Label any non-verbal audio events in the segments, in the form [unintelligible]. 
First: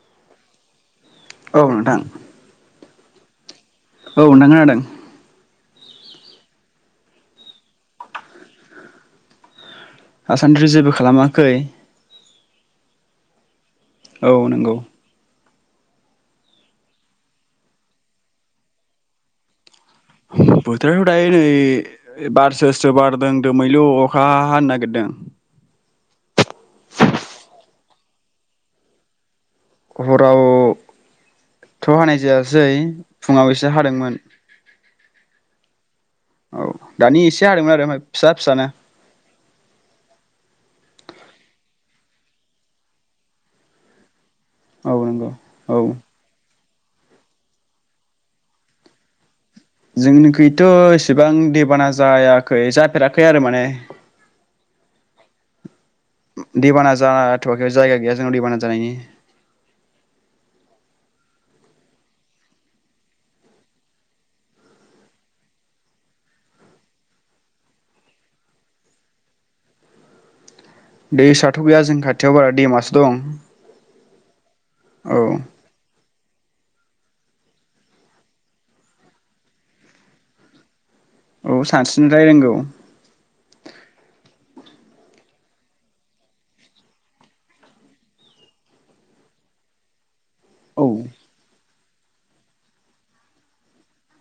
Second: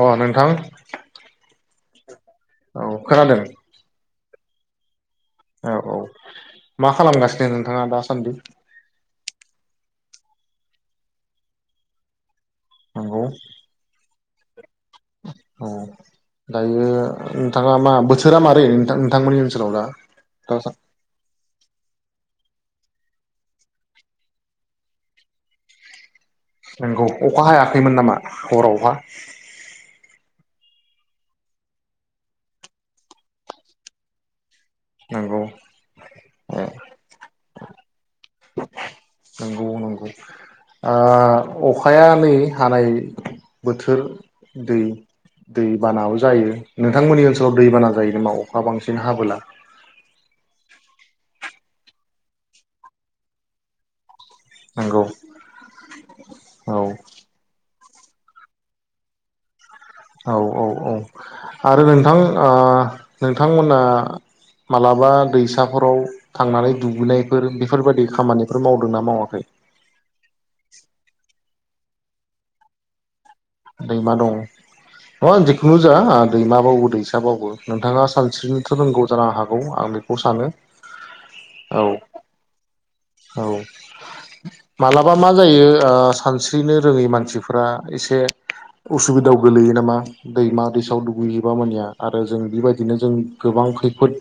अ नोंथां। औ नोंथां। औ खोनादों? औ नोंथां खोनादों। औ औ मा खालामगासिनो नोंथाङा दासान्दि? आसान्थ जेबो खालामाखै। नंगौ। औ नंगौ। औ दायो नोंथाङा मा बोथोरा मारैथ नोंथांमोननि ओनसोलाव दा? दासा बोथोरा दायो ओइ बारसोसो बारदों दोमैलु अखा हा हानो नागिरदों नंगौ अखा हायाखैमोन नामा हरावहा? हराव थ हानाय जायासै फुङाव एसे हादोंमोन। नंगौ। ए औ दानि एसे एसे हादोंमोन आरो फिसा फिसा नो। नंगौ नंगौ आ अखाया नै हानाय बोथोर दै औ नंगौ दै औ बानाबो जायो। नोंथांमोननि ओनसोलाव दैबाना जायो नामा अखा बांसिन हाबोला? जोंनिखथ एसेबां दैबाना जायाखै जाफेराखै आरो माने। नंगौ। औ दैबाना जाथवाखै। जायगा गैया जोंना दैबाना जानायायनि। औ औ औ आरो नोंथां नोंथांमोना मालाबा दैसाफोराव थांनानै दुगैनायफोर बेफोरबायाददि खामानिफोर मावदोंना मावाखै? दै साथ गैया जोंनि खाथियाव बारा दैमासो दं। दै मा दं औ न जेखुनु जा दैमााबावो दैसाबावो नोंथाङा सानस्रिनोथ रोंगौ जानो हागौ आं बेखौ सानो। औ सानस्रिनो लाय रोंगौ। औ मालाबा मा जायो ओ सानस्रिनो रोङै मानसिफोरा एसे उसुबिदायाव गोलैयो नामा? दैमा औ दैसायाव दुगैयोबा मानिया। आरो जों बेबायदिनो जों गोबां खैफोद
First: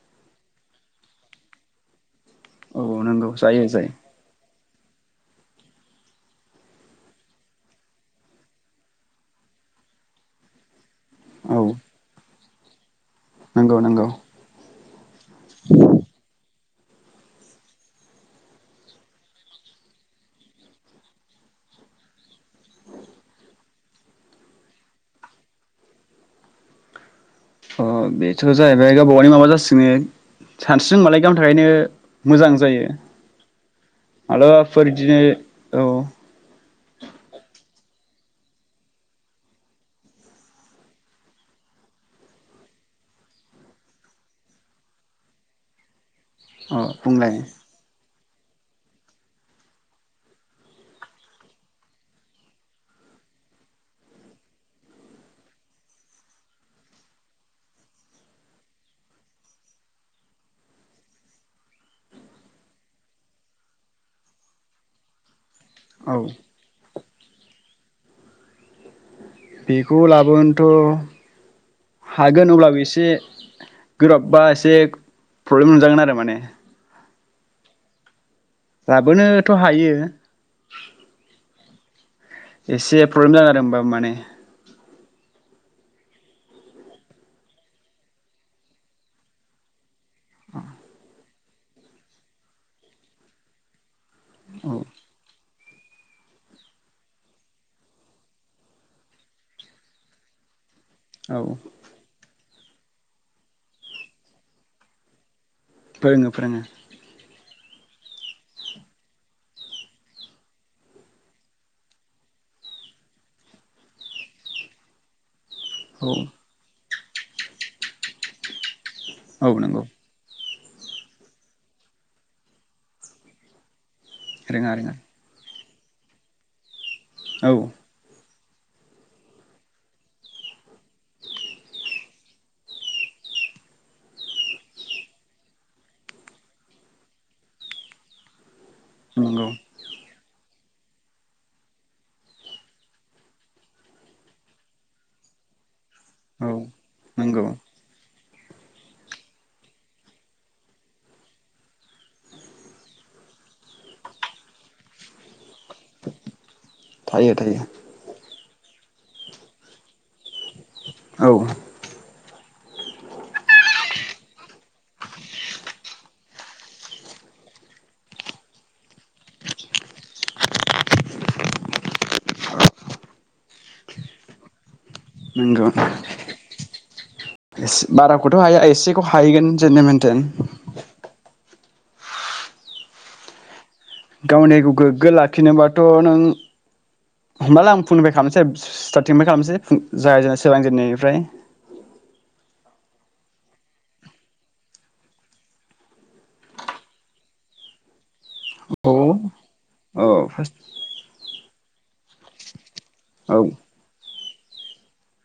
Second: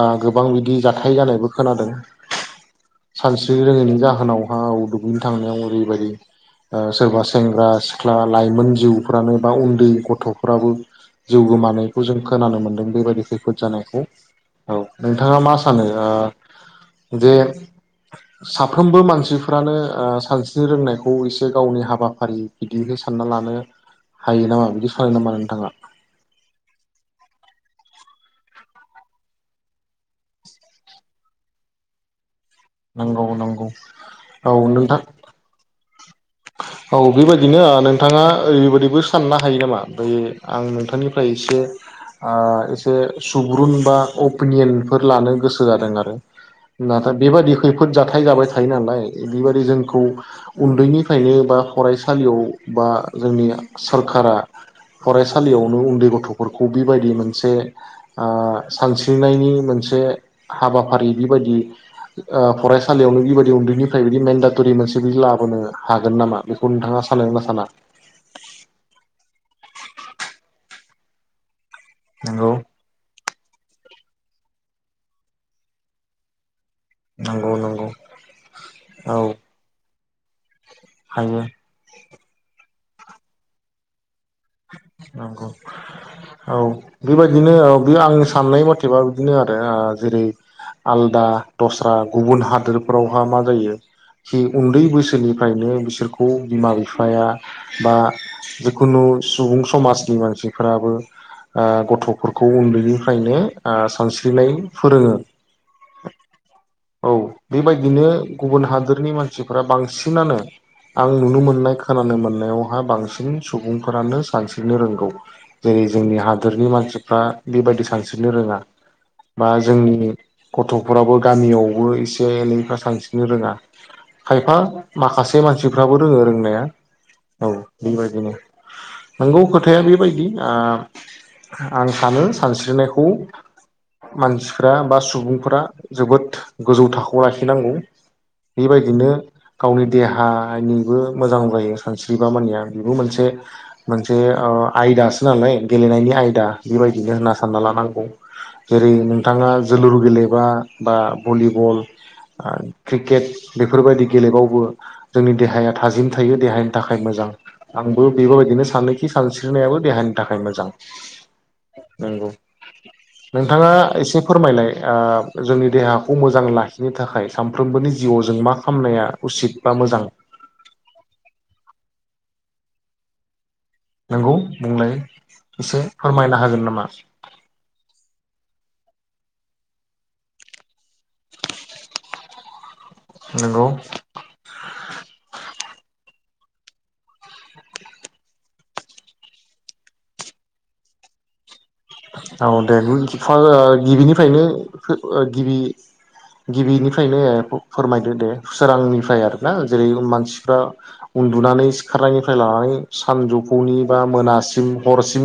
बा गोबां बिदि जाथाय जानायबो खोनादों। औ नंगौ सानस्रि जायो जायो रोङैनि जाहोनावहा दुगैनो थांनायाव ओरैबायदि सोरबा सेंग्रा सिख्ला लाइमोन जिउफ्रानो बा उन्दै गथफोराबो। जिउ औ गोमानायखौ जों खोनानो मोनदों बेबायदि। खैफोद नंगौ जानायखौ नंगौ औ नोंथाङा मा सानो? आ जे साफ्रोमबो मानसिफ्रानो ओ सानस्रिनो रोंनायखौ एसे गावनि हाबाफारि बिदिहै सानना लानो हायो नामा बिदि सानो नामा नोंथाङा? अ बेथ जाहैबाय गावबा गावनि माबा जासिगोन इयो सानस्रिनो रोंबालाय गावनि थाखायनो मोजां जायो नंगौ नंगौ औ माब्लाबाफोर नोंथां बिदिनो औ औ बेबायदिनो ओ नोंथाङा ओरैबायदिबो साननो हायो नामा? बेै आं नोंथांनिफ्राय एसे आ एसे सुबुरुन बा अपिनियनफोर लानो गोसो जादों आरो अ नाथाय बुंलाय बेबादि खैफोद जाथाय जाबाय थायो नालाय बेबादि जोंखौ उन्दैनि उनदैनिफ्रायनो बा फरायसालियाव बा जोंनि सोरखारा फरायसालियावनो उन्दै गथफोरखौ बेबायदि मोनसे आ सानस्रिनायनि मोनसे हाबाफारि बिबायदि ओ फरायसालियावनो बेबायदि उन्दैनिफ्राय बिदि मेनडाटरि मोनसे बिदि लाबोनो औ हागोन नामा बेखौ नोंथाङा सानो ना साना? बेखौ लाबोनथ नंगौ हागोन अब्लाबो एसे गोब्राब बा एसे प्रब्लेम मोनजागोन आरो माने नंगौ, नंगौ औ लाबोनोथ' हायो। हायो एसे प्रब्लेम जागोन आरो होनबाबो माने नंगौ औ बेबायदिनो औ बे आंनि साननाय मथेबा बिदिनो आरो आ जेरै आलदा दस्रा गुबुन हादोरफोरावहा मा जायो जि औ उन्दै बैसोनि उनदैनिफ्रायनो बिसोरखौ बिमा बिफाया बा जिखुनु सुबुं समाजनि मानसि फोराबो औ आ गथ'फोरखौ खौ उन्दैनिफ्रायनो आ सानस्रिनाय फोरोङो। फोरोङो फोरोङो। औ बेबायदिनो गुबुन हादोरनि मानसिफोरा बांसिनानो आं नुनो मोननाय खोनानो मोननायावहा बांसिन सुबुं सुबुंफोरानो सानस्रिनो रोंगौ। जेरै औ जोंनि हादरनि मानसि मानसिफ्रा बेबायदि सानस्रिनो रोङा। औ बा नंगौ जोंनि गथ'फोराबो गामियावबो एसे एनैफ्रा सांस्रिनो रोङा। खायफा रोङा रोङा माखासे मानसि मानसिफ्राबो रोङो रोंनाया। औ ओ बे बायदिनो नंगौ खोथाया बेबायदि आ आं सानो सानस्रिनायखौ मानसिफ्रा बा सुबुंफोरा जोबोद गोजौ थाखोआव लाखिनांगौ। बेबायदिनो नंगौ गावनि देहा आ आयनिबो मोजां जायो सानस्रिबा मानिया बेबो मोनसे मोनसे ओ आयदासो नालाय गेलेनायनि आयदा औ बेबायदिनो होनना नंगौ सानना लानांगौ। जेरै नोंथाङा जोलुर गेलेबा बा भलिबल आ क्रिकेट बेफोरबायदि गेलेबावबो जोंनि देहाया थाजिम थायो देहानि थाखाय मोजां थायो थायो आंबो इफोरबायदिनो सानोखि सानस्रिनायाबो देहानि थाखाय मोजां औ नोंगौ। नोंथाङा एसे फोरमायलाय आ जोंनि देहाखौ मोजां लाखिनो थाखाय सानफ्रोमबोनि जिउआव जों मा खामनाया उसिद बा मोजां। नंगौ बुंलाय। नोंगौ एसे फोरमायनो हागोन नामा? एस बाराखौथ' हाया एसेखौ हाहिगोन जेनबेन टेन नंगौ। गावनिगौ गोग्गो लाखिनोबा थ नों हमनाला आं फुंनिफ्राय खालामनोसै स्टारटिंनिफाय खालामनोसै फुं जायजाय सोरांजेननायनिफ्राय। औ दे गो फा ओ गिबिफ्रायनो ओ गिबि गिबिनिफ्रायनो ए फोरमायदो दे औ सोरांनिफ्राय आरो। ना जेरै फार्स्ट मानसिफ्रा उन्दुनानै सिखारनायनिफ्राय लानानै। औ सानजौफुनि बा मोना सिम हरसिम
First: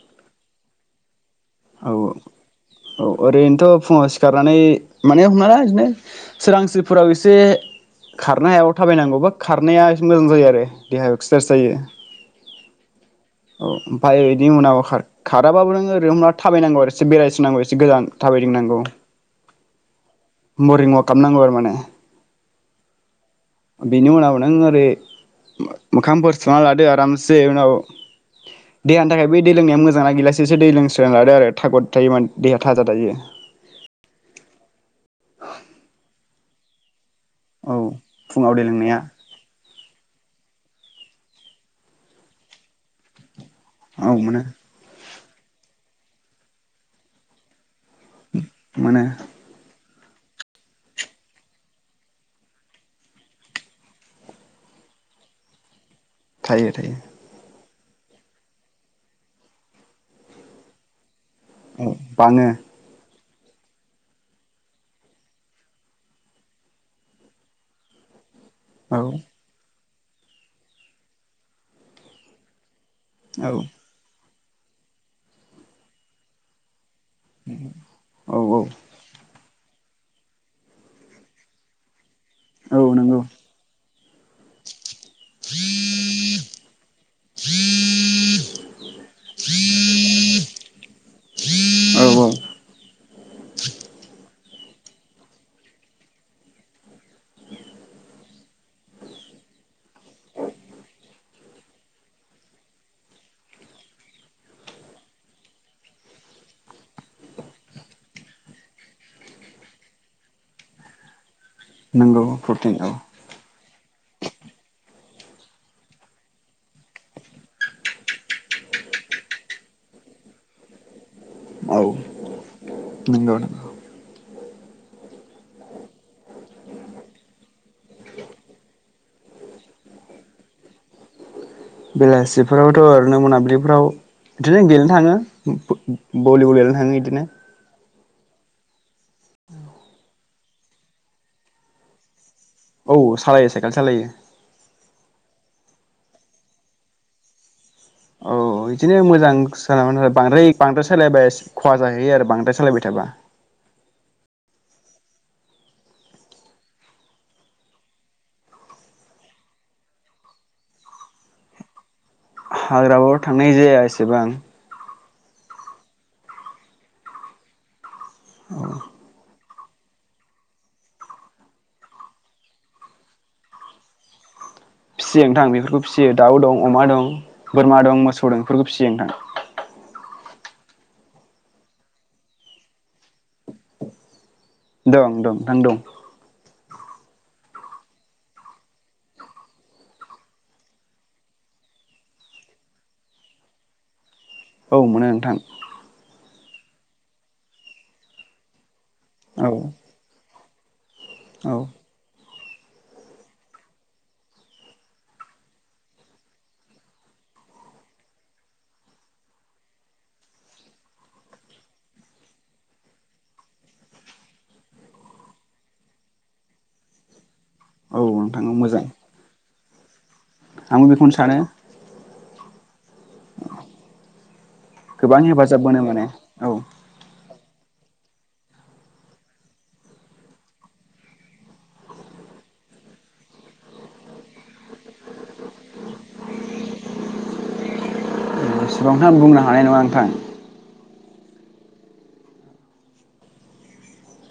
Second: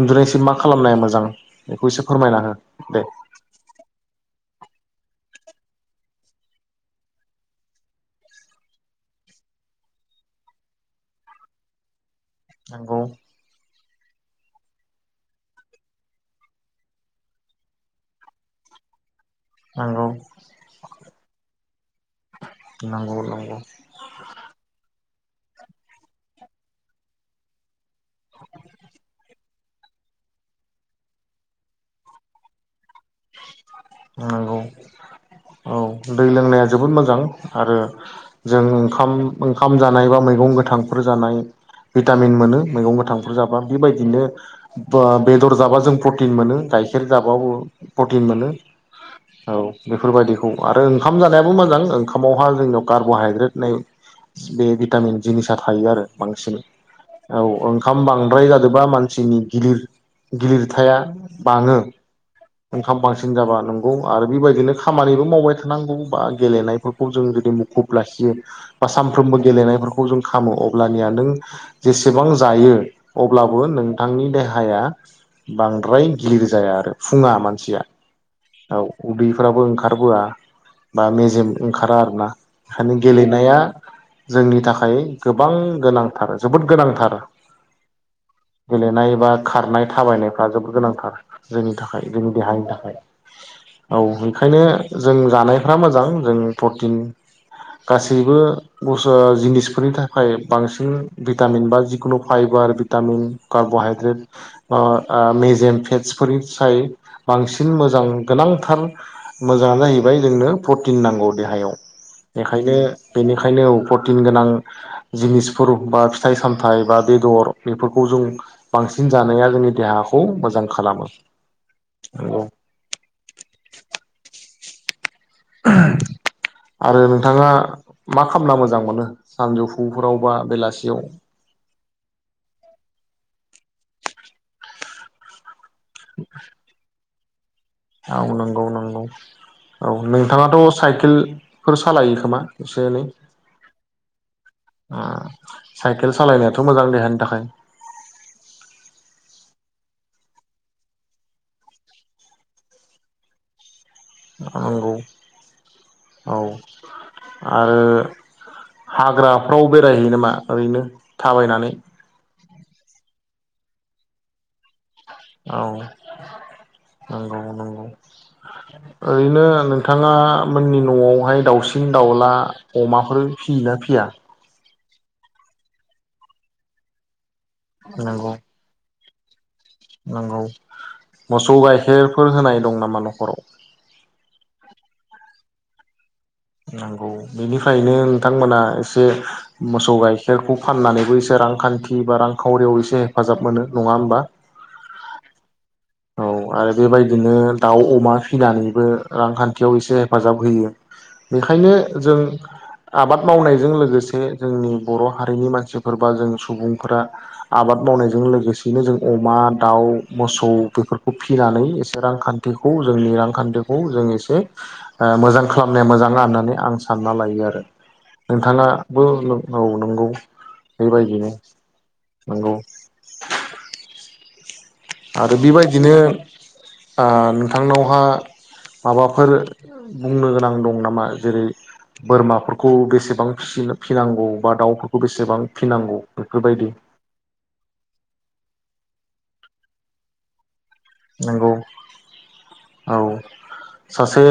उन्दुनायसिम मा खालामनाया मोजां बेखौ औ एसे फोरमायना हो। दे औ ओरैनोथ' फुंआव सि सिखारनानै माने हमना ला इदिनो सोरांसिफोराव एसे खारनो हायाव थाबायनांगौ बा खारनाया एसे मोजां जायो आरो देहायाव एक्सारसाइस जायो। नंगौ। ओमफाय इनि उनाव खार खाराबाबो नों ओरै हमनाला थाबायनांगौ आरो एसे बेरायथिंनांगौ एसे एसे गोजान थाबायदिंनांगौ। नंगौ। मरनिं वाक खालामनांगौ आरो माने। नंगौ नों। बिनि उनाव नों एरै मो मोखांफोर सुना लादो आरामसे उनाव देहानि थाखाय बै दै लोंनाया मोजांना गिलासेसो दै लोंसोना लादो आरो थागद थायो माने देहा थाजा थायो। नंगौ औ दै लोंनाया जोबोद मोजां। औ आरो फुङाव दै जों लोंनाया ओंखाम ओंखाम जानाय बा मैगं गोथां बो जानाय भिटामिन मोनो मैगं गोथां बुरजाब्ला औ बेबायदिनो मोनो बा बेदर जाब्ला जों प्रटिन मोनो गाइखेर जाबाबो प्रटिन मोनो मोनो औ। बेफोरबायदिखौ आरो ओंखाम जानायाबो मोजां, ओंखामावहा जोंनियाव कार्बहाइद्रेट नाय बे भिटामिन जिनिसा थायो आरो। बांसिन थायो थायो औ ओं खाम बांद्राय जादोबा मानसिनि गिलिर गिलिरथाया बाङो औ बाङो। इनकाम बांसिन जाबा नंगौ आरो बेबायदिनो खामानिबो मावबाय थानांगौ बा गेलेनायफोरखौ जों जुदि मुखुब लाखियो बा औ सानफ्रोमबो गेलेनायफोर खौ जों खामो अब्लानिया नों जेसेबां जायो औ अब्लाबो नोंथांनि देहा या बांद्राय गिलिर जाया आरो फु औ औ उदै फोराबो ओंखारबोआ बा मेजेम ओंखारा आर ना। औ खालि नंगौ गेलेनाया जोंनि थाखाय गोबां गोनांथार जोबोद गोनांथार गेलेनाय बा खारनाय थाबायनायफ्रा जोबोद गोनांथार जोंनि औ थाखाय औ जों देहानि थाखाय औ। खायनो जों जानायफ्रा मोजां जों प्रटिन गासैबो गस जिनिसफोरनि थाखाय बांसिन भिटामिन बा जिखुनु फाइबार भिटामिन कार्बहाइद्रेट अ आ मेजेम फेटसफोरनि साय बांसिन मोजां गोनांथार मोजाङानो जाहैबाय जोंनो प्रटिन नांगौ। देहायाव नंगौ प्रटिन बेखायनो औ बेनिखायनो उफद प्रटिन गोनां जिनिसफोर बा फिथाइ सामथाइ बा बेदर बेफोरखौ जों बांसिन जानाया जोंनि देहाखौ मोजां खालामो। औ नंगौ। नंगौ। आरो नोंथाङा मा खामना मोजां मोनो सानजौफुफोराव बा बेलासियाव? बेलासिफोरावथ' ओरैनो मोनाबिलिफोराव बिदिनो गेलेनो थाङो। भु-भु-भलिबल गेलेनो थाङो इदिनो। औ नंगौ नंगौ औ नोंथाङाथ साइकेलफोर सालायो खोमा एसे औ एनै सालायो साइकेल सालायो ओ साइकेल सालायनायाथ मोजां देहानि थाखाय औ औ बिदिनो मोजां सालाबानो बांद्राय बांद्राय सालायबाय खहा जाहैयो आरो बांद्राय सालायबाय थाबा नंगौ औ आरो हाग्राफ्राव बेरायहैयो नामा ओरैनो थाबायनानै हाग्रायाव थांनाय जाया एसेबां औ नंगौ नंगौ ओरैनो नोंथाङा मोननि न'आवहाय दाउसिन दाउला अमाफोर फियोना फिया? फिसियो नोंथां बेफोरखौ फिसियो दाउ दं अमा दं। बोरमा दं नंगौ मोसौ दं इफोरखौ फिसियो नोंथां। नंगौ। मोसौ गाइखेरफोर होनाय दं नामा न'खराव? ओं दं। नंगौ। बेनिफ्रायनो नोंथांमोना एसे मोसौ गाइखेरखौ फाननानैबो एसे रांखान्थि बा रांखावरियाव एसे हेफाजाब मोनो। नङा होमबा? औ मोनो नोंथां। औ आरो बेबायदिनो दाउ अमा फिनानैबो औ रांखान्थियाव एसे हेफाजाब होयो। औ बेखायनो जों आबाद मावनायजों लोगोसे जोंनि बर' हारिनि मानसिफोर बा जों सुबुंफोरा आबाद मावनायजों लोगोसेयैनो जों अमा, दाउ, मोसौ बेफोरखौ फिनानै एसे रांखान्थिखौ जोंनि रांखान्थिखौ जों एसे ओ मोजां खालामनाया मोजां ना होननानै आं सानना लायो आरो। औ नोंथां मोजां नोंथाङाबो नों औ नंगौ। आंबो बेखौनो बेबायदिनो सानो नंगौ। [inaudible] गोबां आरो हेफाजाब मोनो बेबायदिनो माने औ ओ थांनावहा माबाफोर बुंनो गोनां दं नामा जेरै बोरमाफोरखौ बेसेबां फि-फिनांगौ बा दाउफोरखौ बेसेबां फिनांगौ बेफोरबायदि? बेसेबांखौ आं बुंनो हानाय नङा नोंथां। नंगौ औ सासे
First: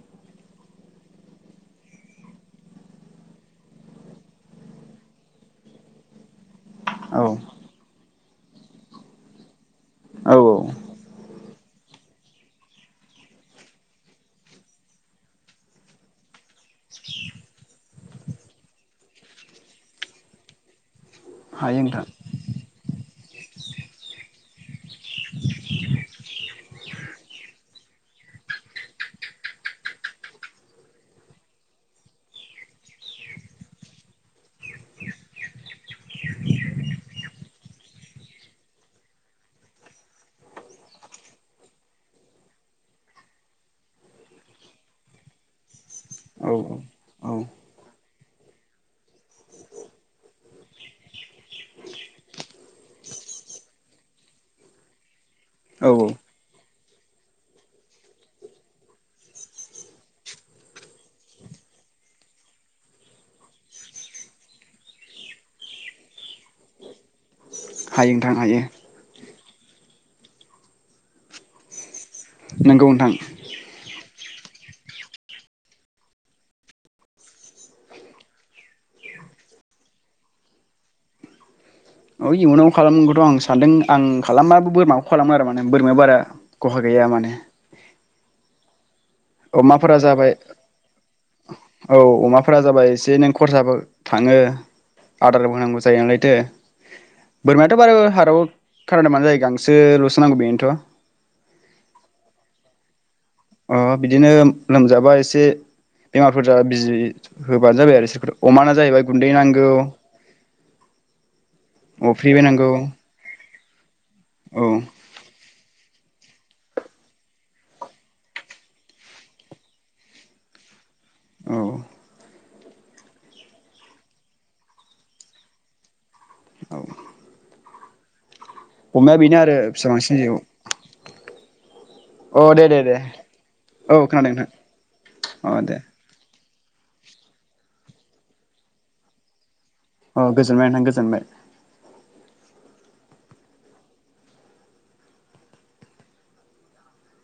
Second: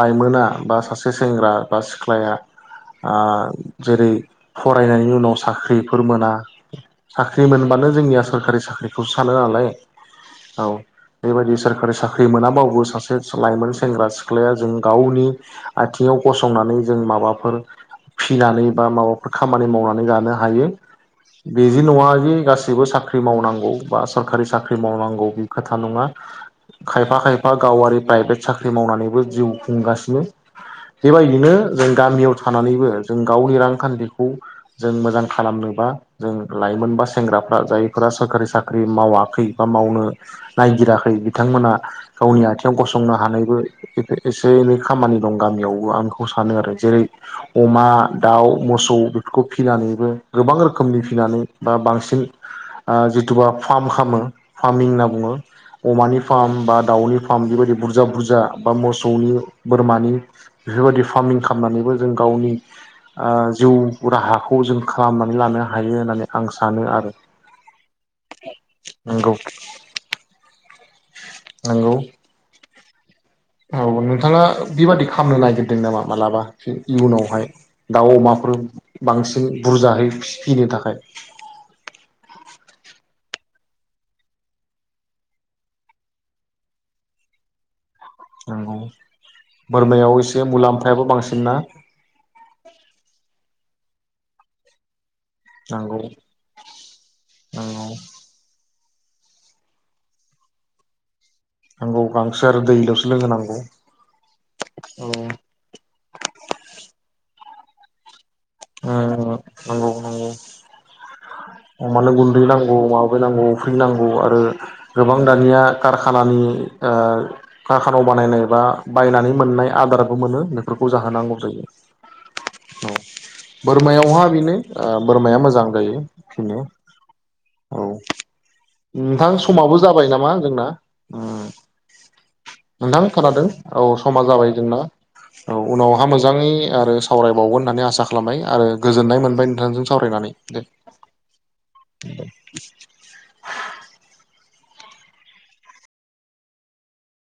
लाइमोना बा सासे सेंग्रा बा सिख्लाया ओ जेरै फरायनायनि उनाव साख्रिफोर मोना औ साख्रि मोनबानो जोंनिया सोरखारि साख्रिखौसो सानो नालाय। औ औ बेबायदि सोरखारि साख्रि मोनाबाबो सासे लाइमोन सेंग्रा सिख्लाया जों गावनि आथिङाव गसंनानै जों माबाफोर फिनानै बा माबाफोर खामानि मावनानै जानो हायो हायो बेजि नोंथां नङाजि गासैबो साख्रि मावनांगौ बा सरखारि साख्रि मावनांगौ। खोथा नङा खायफा खायफा गावारि प्राइभेट साख्रि मावनानैबो जिउ खुंगासिनो बेबायदिनो जों गामियाव थानानैबो जों गावनि रांखान्थिखौ जों मोजां खालामनोबा जों लाइमोन बा सेंग्राफ्रा जायफोरा सोरखारि साख्रि मावाखै बा मावनो नायगिराखै बिथांमोना गावनि आथिङाव गसंनो हानायबो एसे एनै खामानि दं गामियावबो आं बेखौ औ सानो आरो जेरै औ अमा दाउ मोसौ बेफोरखौ फिनानैबो गोबां रोखोमनि फिनानै बा बांसिन ओ जिथुबा फार्म खालामो फार्मिं होनना बुङो। औ औ अमानि फार्म बा दाउनि फार्म बेबायदि बुरजा बुरजा बा मोसौनि बोरमानि बेफोरबायदि फार्मिं खालामनानैबो जों गावनि ओ जिउ राहाखौ जों खालामनानै लानो हायो होननानै आं सानो आरो। हायो नोंथां हायो। नंगौ नंगौ। नंगौ नोंथां। औ नों थाङा बेबादि खालामनो नागिरदों नामा मालाबा इयुनावहाय दाउ अमाफोर बांसिन बुरजाहै फि-फिनो थाखाय? औ इयुनाव खालामगोनथ' आं सानदों आं खालामबाबो बोरमाखौ खालामो आरो माने बोरमाया बारा खहा गैया माने। नंगौ। अमाफोरा बोरमायाव जाबाय एसे मुलाम्फायाबो बांसिन ना औ अमाफोरा जाबाय एसे नों खरसाबो थांङो। आदारबो होनांगौ नंगौ जायो नालायथो बोरमायाथ' नंगौ बारु हाराव कारन्टा मानो जायो गांसोलसो नांगौ बेनोथ' नंगौ गांसोर दैल' अ बिदिनो लोमजाबा ओ एसे बेमारफोर जा बिजि होबानो जाबाय आरो इसोरखौ अमाना जाहैबाय गुन्दै नांगौ नंगौ नंगौ अमानो अफ्रि गुन्दै बायनांगौ नांगौ माबो नांगौ फैलां आरो औ गोबां दानिया कारखानानि कारखानायाव बानायनाय बा बायनानै मोननाय आदाराबो मोनो बेफोरखौ फुजा जाहोनांगौ औ जायो औ बोरमायावहा बेनो बोरमाया मोजां जायो औ [unintelligible] औ। अमाया नोंथां बेनो आरो समाबो फिसा जाबाय बांसिन नामा जिउ जोंना अ दे दे दे नोंथां खोनादों औ समा खोनादों नोंथां जाबाय जोंना औ अ दे उनावहा मोजाङै आरो सावरायबावगोन होन्नानै आसा खालामबाय आरो गोजोननाय मोनबाय नोंथां अ गोजोनबाय नोंथां गोजोनबाय। [unintelligible]